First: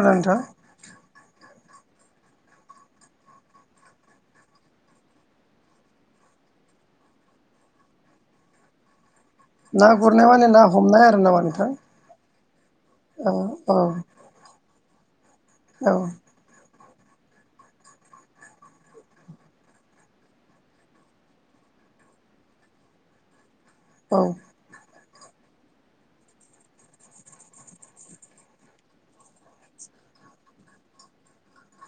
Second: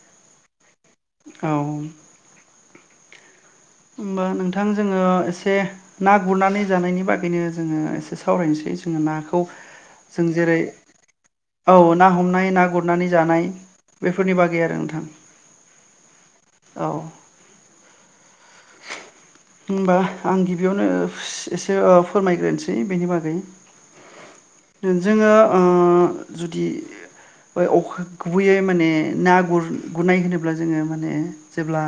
ओ नोथां औ। होमबा नोंथां जोङो एसे ना गुरनानै जानायनि बागैनो जोङो एसे सावरायनोसै जोङो नाखौ खौ ना गुरनाय जों माने जेरै ना हमनाय आरो नामा नोंथां औ ना हमनाय ना गुरनानै औ जानाय औ बेफोरनि बागै आरो नोंथां। औ। औ होमबा आं गिबियावनो एसे फोरमायग्रोनोसै बेनि बागै। औ जोङो जुदि गुबैयै माने ना ग गुरनाय होनोब्ला जोङो माने जेब्ला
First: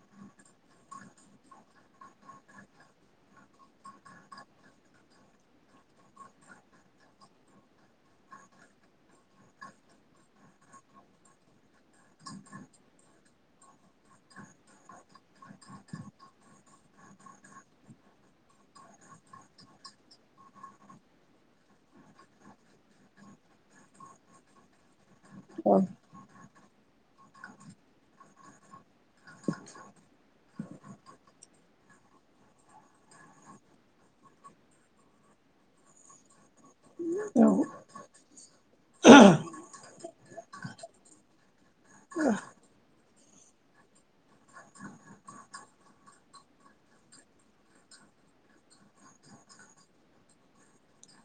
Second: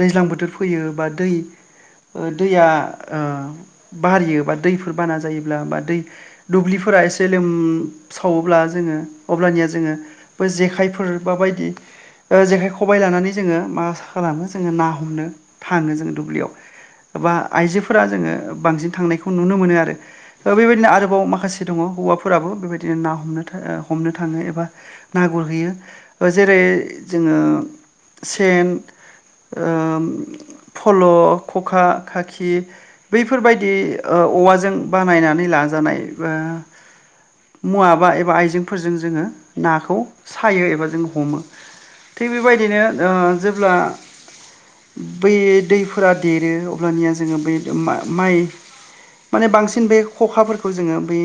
दैज्लां बोथोर फैयो बा दै दैया ओ बारियो बा दैफोर बाना जायोब्ला बा दै दुब्लिफोरा एसे लोम सावोब्ला जोङो अब्लानिया जोङो जेखायफोर बा बायदि जेखाइ खबाइ लानानै जोङो मा खालामो जोङो ना हमनो थाङो जों। दुब्लियाव बा आइजोफोरा जोङो बांसिन थांनायखौ नुनो मोनो आरो। दा बेबायदिनो आरोबाव माखासे दङ हौवाफोराबो बेबायदिनो ना हमनो हमनो थाङो एबा ना गुरहैयो औ बा जेरै जोङो सेन ओम फल, ' खखा, खाखि, बैफोरबायदि ओ औवाजों बानायनानै लाजानाय बा औ मुवाबा एबा आइजेंफोरजों जोङो नाखौ सायो एबा जों हमो। थिग बेबायदिनो ओ जेब्ला बै दैफोरा देरो अब्लानिया जोङो बे मा-माइ माने बांसिन बे खखाफोरखौ जोङो बे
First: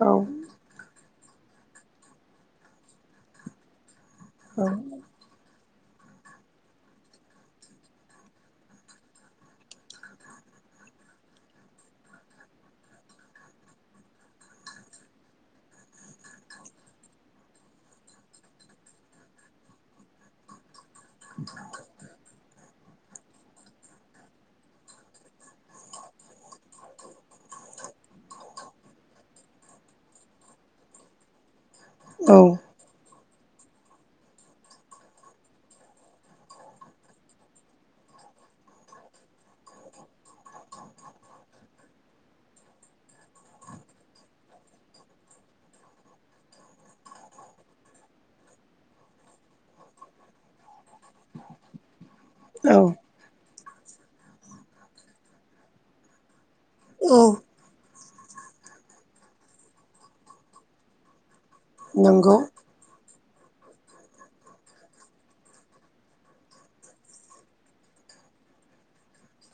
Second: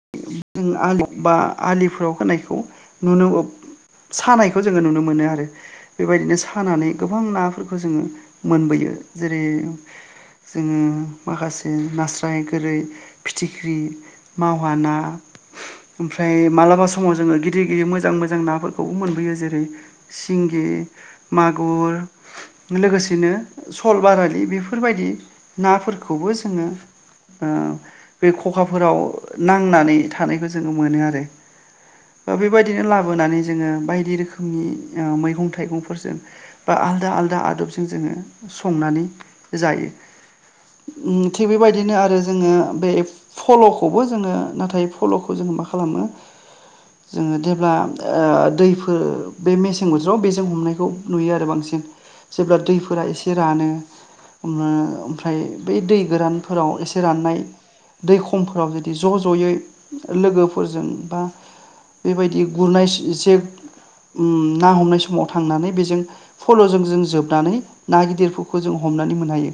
औ जों आलि बा आलिफोराव होनायखौ नुनो सानायखौ जोङो नुनो मोनो आरो। बेबायदिनो सानानै गोबां नाफोरखौ जोङो मोनबोयो जेरै जोङो माखासे नास्राय, गोरै, फिथिख्रि, मावहाना ओमफ्राय मालाबा समाव जोङो गिदिर गिदिर मोजां मोजां नाफोरखौबो मोनबोयो जेरै सिंगि, मागुर लोगोसेनो सल, बारालि बेफोरबायदि नाफोरखौबो जोङो ओ बे खखाफोराव नांनानै थानायखौ जोङो मोनो आरो। औ बेबायदि बिदिनो लाबोनानै जोङो बायदि रोखोमनि मैगं थाइगंफोरजों बा आलदा आलदा आदबजों जोङो संनानै जायो। थिग बेबायदिनो आरो जोङो बे फल'खौबो जोङो नाथाय फल'खौ जोङो मा खालामो जोङो जेब्ला ओ दैफोर बे मेसें बोथोराव बेजों हमनायखौ नुयो आरो बांसिन। जेब्ला औ दैफोरा एसे रानो ओमफ्राय बै दै गोरानफोराव ए से औ राननाय दै खमफोराव जुदि ज' ज'यै लोगोफोरजों बा नंगौ बेबायदि गुरनाय जे ना हमनाय समाव थांनानै बेजों फल'जों जों जोबनानै ना गिदिरफोरखौ जों हमनानै मोननो हायो।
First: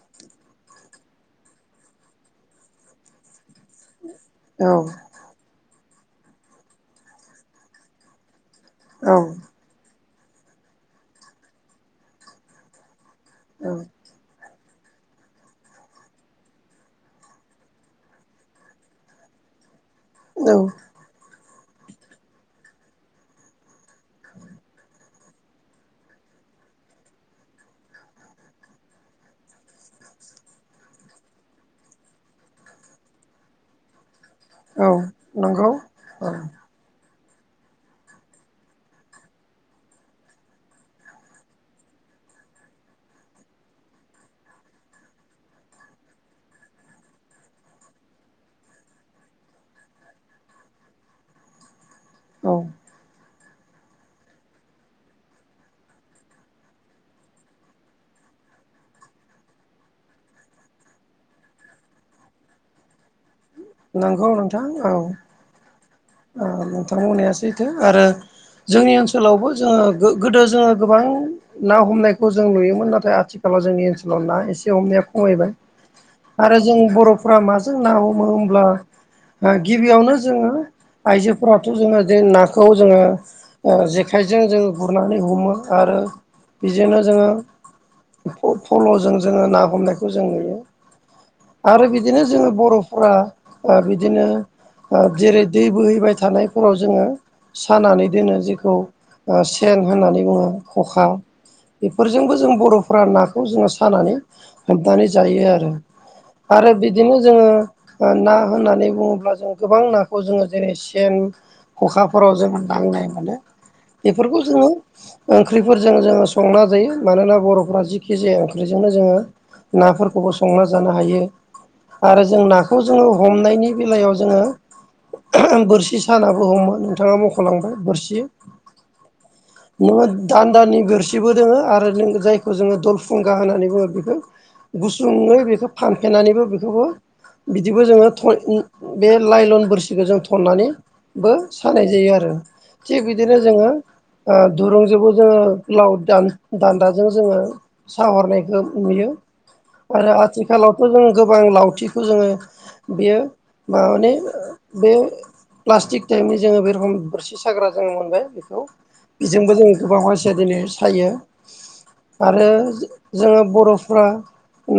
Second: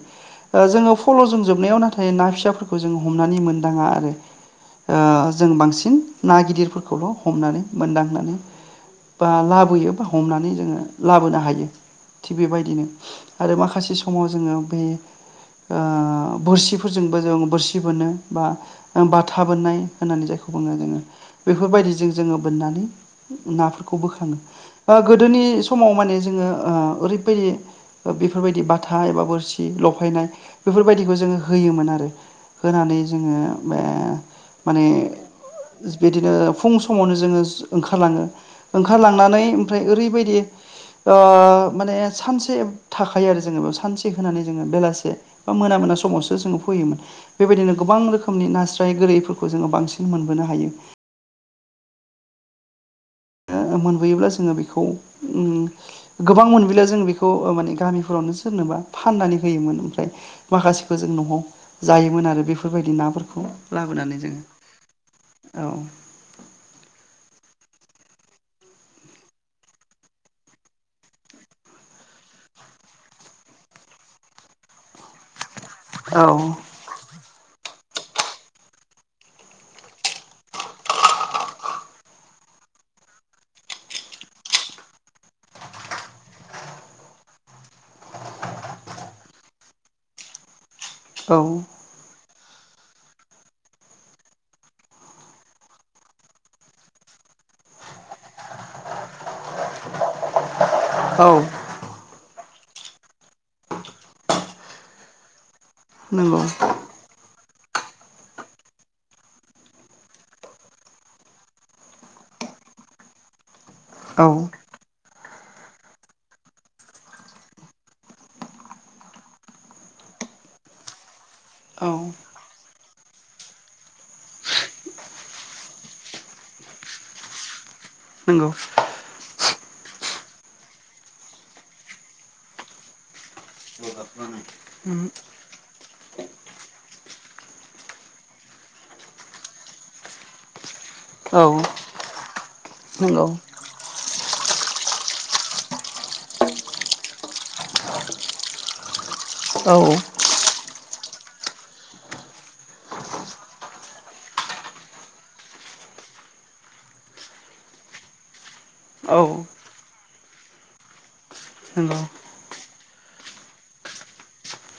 ओ जोङो फल'जोंजोबनायाव नाथाय ना फिसाफोरखौ जोङ हमनानै मोनदाङा आरो। औ। ओ जों बांसिन ना गिदिरफोरखौल' हमनानै मोनदांनानै औ बा लाब बोयो बा हमनानै जोङो लाबोनो हायो। थिग बेबायदिनो आरो माखासे समाव जोङो उ ओ बोरसिफोरजोंबो जों बोरसि बोनो बा बाथा बोननाय होननानै औ जायखौ बुङो जोङो बेफोरबायदिजों जोङो बोननानै नाफोरखौ बोखाङो ओ गोदोनि समाव माने जोङो ओ ओरैबायदि बेफोरबायदि बाथा एबा बोरसि लफायनाय बेफोरबायदिखौ जोङो होयोमोन आरो होनानै जोङो बे माने औ नंगौ औ बिदिनो फुं समावनो जोङो ओंखारलाङो ओंखारलांनानै ओमफ्राय ओरैबायदि ओ माने सानसे थाखायो आरो जोङो बेयाव सानसे होनानै जोङो बेलासे बा मोना मोना समावसो जोङो फैयोमोन। बेबायदिनो गोबां रोखोमनि नास्राय गोरैफोर खौ जोङो बांसिन मोनबोनो हायो। औ ओ मोनबोयोब्ला जोङो बेखौ उम गोबां मोनबोला जों बेखौ ओ माने गामिफोरावनो सोरनोबा फाननानै होयोमोन ओमफ्राय माखासेखौ जों न'आव जायोमोन आरो बेफोरबायदि नाफोरखौ। लाबोनानै नोंगौ जोङो नोंथां औ औ औ नोंथां बुंनाया सैथो आरो जोंनि ओनसोलावबो जोङो गो-गोदो जोङो गोबां ना हमनायखौ जों नुयोमोन नाथाय आथिखालाव जोंनि ओनसोलाव ना एसे हमनाया खमायबाय औ आरो जों बर'फ्रा माजों ना हमो हम अब्ला गिबियावनो जोङो आइजोफोराथ' जोङो जे नाखौ जोङो जेखाइजों जोङो गुरनानै हमो आरो बेजोंनो जोङो फल'जों जोङो ना हमनायखौ जों नुयो औ। आरो बिदिनो जोङो बर'फोरा ओ बिदिनो ओ जेरै दै बोहैबाय थानायफोराव जोङो सानानै दोनो जेखौ ओ सेन होननानै बुङो खखा बेफोरजोंबो जों बर'फोरा नाखौ जोङो सानानै हाबनानै जायो आरो नंगौ आरो बिदिनो जोङो ओ ना होननानै बुङोब्ला जों गोबां नाखौ जोङो जेरै सेन खखाफोराव जोङो नांनाय मोनो। औ बेफोरखौ जोङो ओंख्रिफोरजों जोङो संना जायो मानोना बर'फोरा जिखि जाया ओंख्रिजोंनो जोङो नाफोरखौबो संना जानो हायो औ आरो जों नाखौ खौ जोङो हमनायनि बेलायाव जोङो बोरसि सानाबो हमो नोंथाङा मख'लांबाय बोरसि नंगौ। नोङो दान्दानि बोरसिबो दोङो आरो जायखौ जोङो दलफुंगा होननानै बुङो बेखौ गुसुङै बेखौ फानफेनानैबो बेखौबो बिदिबो जोङो थन बे लाइलन बोरसिखौ जों थननानै बो औ सानाय जायो आरो। थिग नंगौ बिदिनो जोङो ओ दुरुंजोंबो जोङो लाव दान्दाजों जोङो साहरनायखौ नुयो औ नंगौ औ आरो आथिखालावथ' जों गोबां लावथिखौ जोङो बेयो मानानि बेयो प्लास्टिक टाइपनि जोङो बे रखम बोरसि साग्रा जोङो मोनबाय बेखौ औ बेजोंबो जों गोबां मानसिया दिनै सायो नंगौ नंगौ आरो जों बर'फ्रा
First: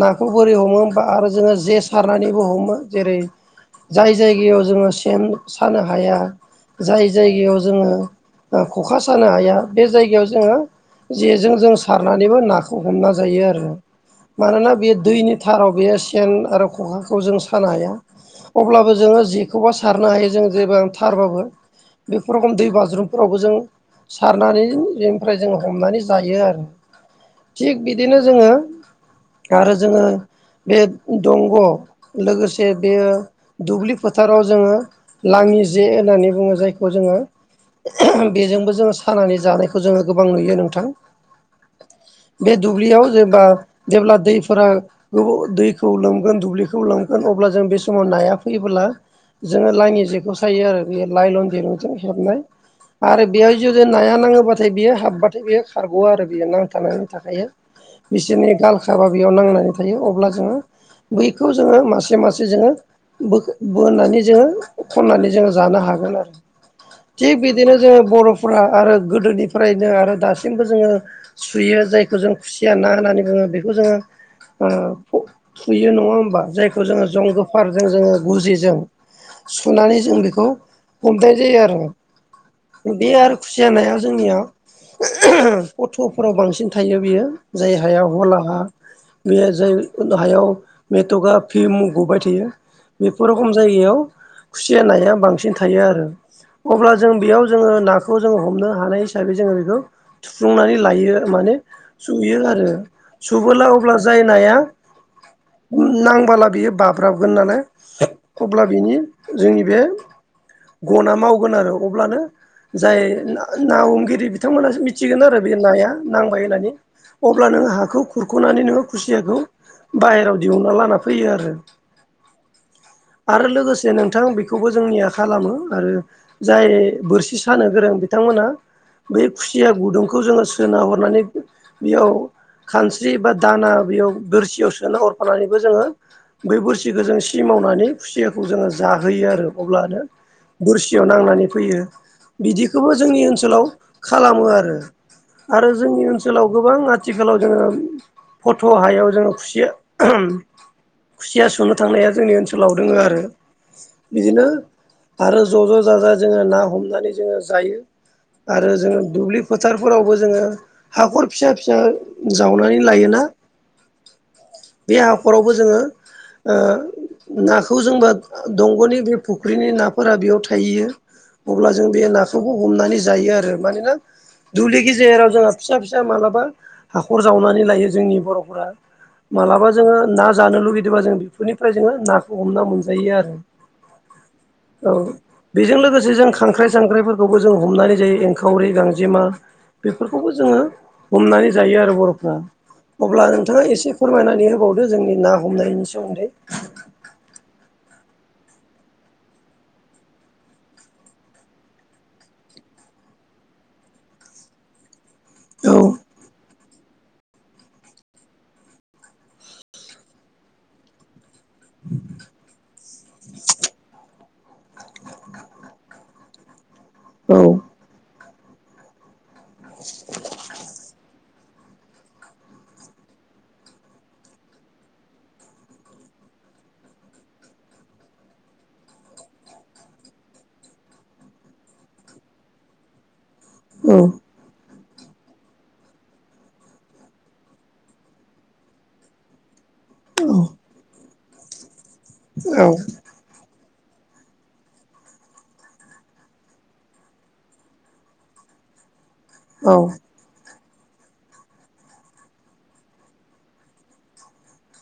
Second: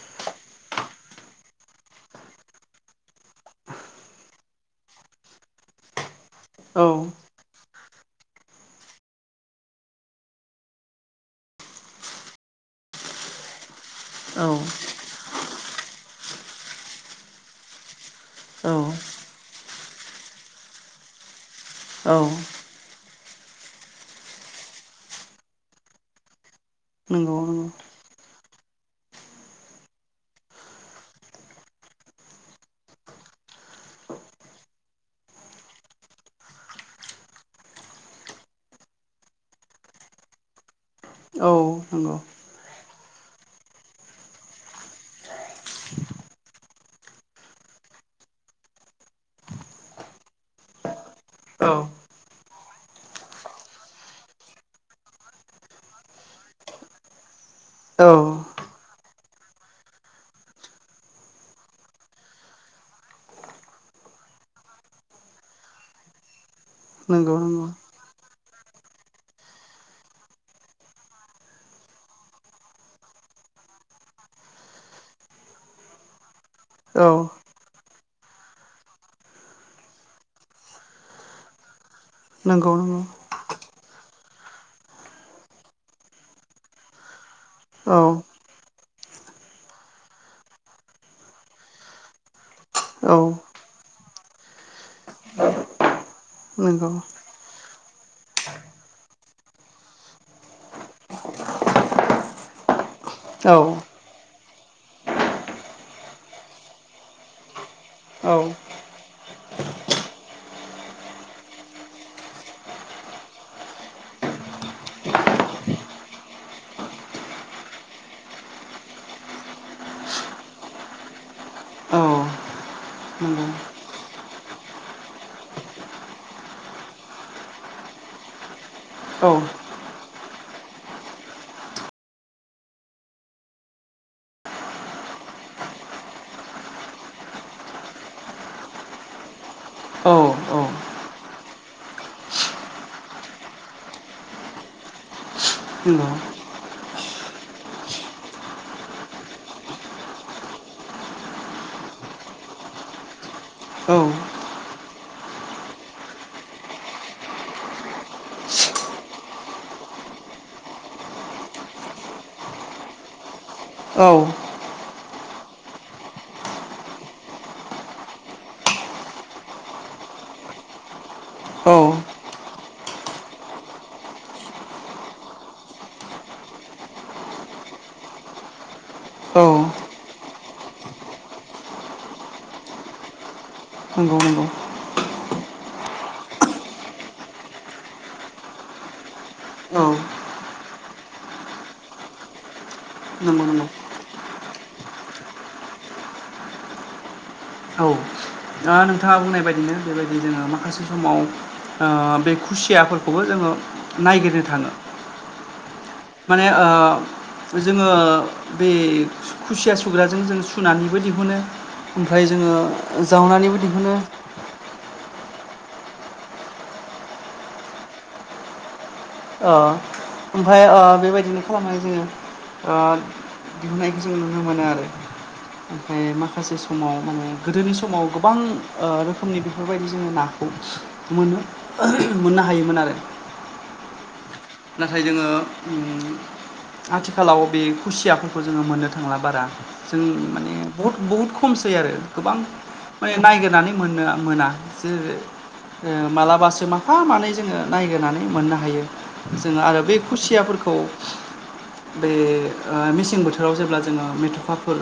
नाखौ बोरै हमो होमबा आरो जोङो जे सारनानैबो हमो जेरै जाय जायगायाव जोङो सेन सानो हाया जाय जायगायाव जोङो ओ ख'खा सानो हाया बे जायगायाव जोङो जेजों जों सारनानैबो नाखौ हमना जायो आरो। मानोना बेयो दैनि धाराव बेयो सेन आरो खखाखो खौ जों सानो हाया। अब्लाबो जोङो जेखौबा सारनो हायो जों जेबो धारबाबो बेफोर रखम दै बाजरुम फोरावबो जों सारनानै बेनिफ्राय जों हमनानै जायो आरो थिग बिदिनो जोङो आरो जोङो बे दंग' लोगोसे बेयो दुब्लि फोथाराव जोङो लाङि जे होननानै बुङो जायखौ जोङो बेजोंबो जोङो सानानै जानायखौ जोङो गोबां नुयो नोंथां। औ नंगौ। बे दुब्लियाव जेनबा जेब्ला दैफोरा गोबाव दैखौ लोमगोन दुब्लिखौ लोमगोन अब्ला जों बे समाव नाया फैबोला जोङो लाइनि जेखौ सायो आरो बे लाइलन औ दिरुंजों हेबनाय आरो बेहाय जुदि नाया नाङोबाथाय बियो हाबबाथाय बेयो खारग'आ आरो बेयो नांथानानै थाखायो। बिसोरनि गालखाबा बेयाव नांनानै थायो अब्ला जोङो बेखौ जोङो मासे मासे जोङो बो बोननानै जोङो खन्नानै जोङो जानो हागोन आरो। नंगौ थिग नंगौ बिदिनो जोङो बर'फ्रा आरो गोदोनिफ्रायनो आरो दासिमबो जोङो सुयो जायखौ जों खुसिया ना होननानै बुङो बेखौ जोङो फुयो नङा होमबा जायखौ जोङो औ जं गोफारजों जोङो गुजिजों सुनानै जों बेखौ हमनाय जायो आरो, नंगौ नंगौ बे आरो खुसि जानाया जोंनियाव फथ'फोराव बांसिन थायो बियो जाय औ हाया हलाहा बेयो जों हायाव मेटका पिम गबाय थायो औ बेफोर रखोम जायगायाव खुसि जानायनाया बांसिन थायो आरो। नंगौ अब्ला जों बेयाव जोङो नाखौ जोङो हमनो हानाय हिसाबै जोङो बेखौ सुफुंनानै लायो माने सुयो आरो औ सुबुबोला अब्ला जाय नाया नांबोला बियो बाब्राबगोन नालाय औ अब्ला बिनि जोंनि बे गना मावगोन आरो अब्लानो जाय ना हमगिरि बिथांमोनासो मिथिगोन आरो बे नाया नांबाय होननानै । अब्ला नोङो हाखौ खुरख'नानै नोङो खुसियाखौ बाहहेरायाव दिहुनना लाना फैयो आरो। औ नंगौ आरो लोगोसे नोंथां बेखौबो जोंनिया खालामो आरो। जाय बोरसि सानो गोरों बिथांमोना बै औ खुसिया गुदुंखौ जोङो सोना हरनानै बेयाव खानस्रि बा दाना बेयाव बोरसियाव सोनो हरफानानैबो जोङो बै बोरसिखौ जों सि मावनानै खुसियाखौ जोङो जाहोयो आरो अब्लानो औ औ बोरसियाव नांनानै फैयो बिदिखौबो जोंनि ओनसोलाव खालामो आरो। आरो जोंनि नंगौ ओनसोलाव गोबां आथिखालाव जोङो फट' हायाव जोङो खुसेया खुसिया सुनो थांनाया जोंनि ओनसोलाव दोङो आरो। औ बिदिनो आरो ज' ज' जाजा जोङो ना हमनानै जोङो जायो। आरो जोङो दुब्लि फोथारफोरावबो जोङो हाखर फिसा फिसा जावनानै लायोना । औ। बे हााखरावबो जोङो ओ नाखौ जोंबा दंग'नि बे फुख्रिनि नाफोरा बेयाव थाहैयो। औ अब्ला जों बे नाखौामखौ हमनानै जायो आरो, मानोना दुब्लि गेजेराव जोंहा फिसा फिसा मालाबा हाखर जावनानै लायो जोंनि बर'फोरा । मालाबा जोङो ना जानो लुगैदोंबा जों बेफोरनिफ्राय जोङो नाखौ हमना मोनजायो आरो। नंगौ नंगौ। औ बेजों लोगोसे जों खांख्राइ सांख्राइफोरखौबो जों हमनानै जायो एनखावरि गांजेमा औ बेफोरखौबो जोङो हमनानै जायो आरो बर'फ्रा। अब्ला नंगौ नोंथाङा नंगौ एसे फोरमायनानै होबावदो जोंनि ना हमनायनि सोमोन्दै । औ। द नोंथाङा बुंनाय बायदिनो बेबायदि जोङो माखासे समाव बे खुसियाफोरखौबो जोङो नायगिरनो थाङो। औ। माने ओ जोङो बे खुसिया सुग्राजों जों सुनानैबो दिहुनो। ओमफ्राय जोङो जावनानैबो दिहुनो । औ। ओमफफ्राय बेबायदिनो खालामनाय जोङो दिहुनन्नायखौ जों नुनो मोनो आरो। ओमफफ्राय माखासे समाव माने गोदोनि समाव गोबां रोखोमनि बेफोरबायदि जोङो ना खौ मोनो मोननो हायोमोन आरो। औ। नाथाय जोङो आथिखालाव बे खुसियाफोरखौ जोङो मोननो थांला बारा। जों माने बहुद बहुद खमसै आरो गोबां माने नायगिरनानै मोननो मोना। मालाबासो माफा मानै जोङो नायग्रानै मोननो हायो। जोङो औ आरो बे खुसियाफोरखौ बे मेसें बोथोराव जेब्ला जोङो मेथ'खाफोर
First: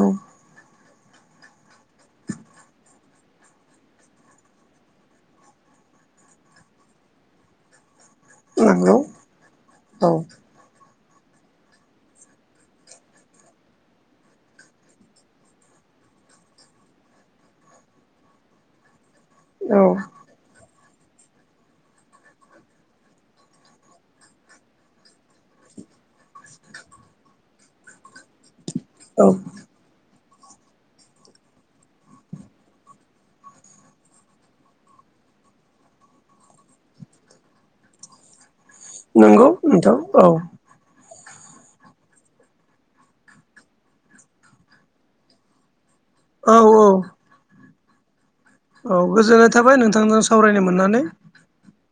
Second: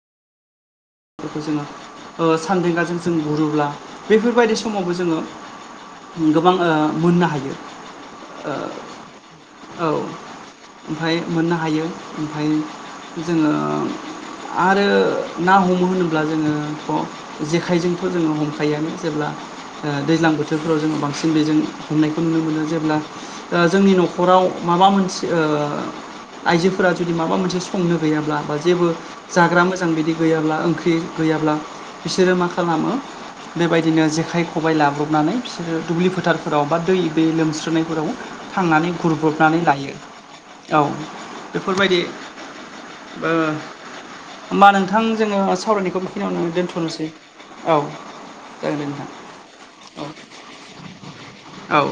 औ। फोरखौ जोङो सानद्रिगाजों जों गुरोब्ला बेफोरबायदि समावबो जोङो गोबां मोननो हायो औ नंगौ औ। ओमफ्राय मोननो हायो। ओमफ्राय जोङो आरो ना हम होनोब्ला जो जेजोंथ जो हमखायो औ दैज्लां बोथोर बोथोरफ्राव जोङो बांसिन बेजों हमनायखौ नुनो मोनो जेब्ला जोंनि न'खराव माबा मोनसे आइजोफोरा जुदि माबा मोनसे संनो गैयाब्ला बा जेबो औ जाग्रा मोजां बिदि गैयाब्ला ओंख्रि गैयाब्ला बिसोरो मा खालामो बेबायदिनो जेखाइ खबाइ लाब्रबनानै बिसोरो दुब्लि फोथारफोराव बा दै दै लोमस्रनायफोराव थांनानै नंगौ गुरब्रबनानै लायो। नोंथां औ औ बेफोरबायदि होमबा नोंथां जोङो सावरायनायखौ बेखिनियावनो औ दोन्थ'नोसै औ। जागोन दे औ नोंथां गोजोननाय थाबाय नोंथांजों सावरायनो मोननानै। औ।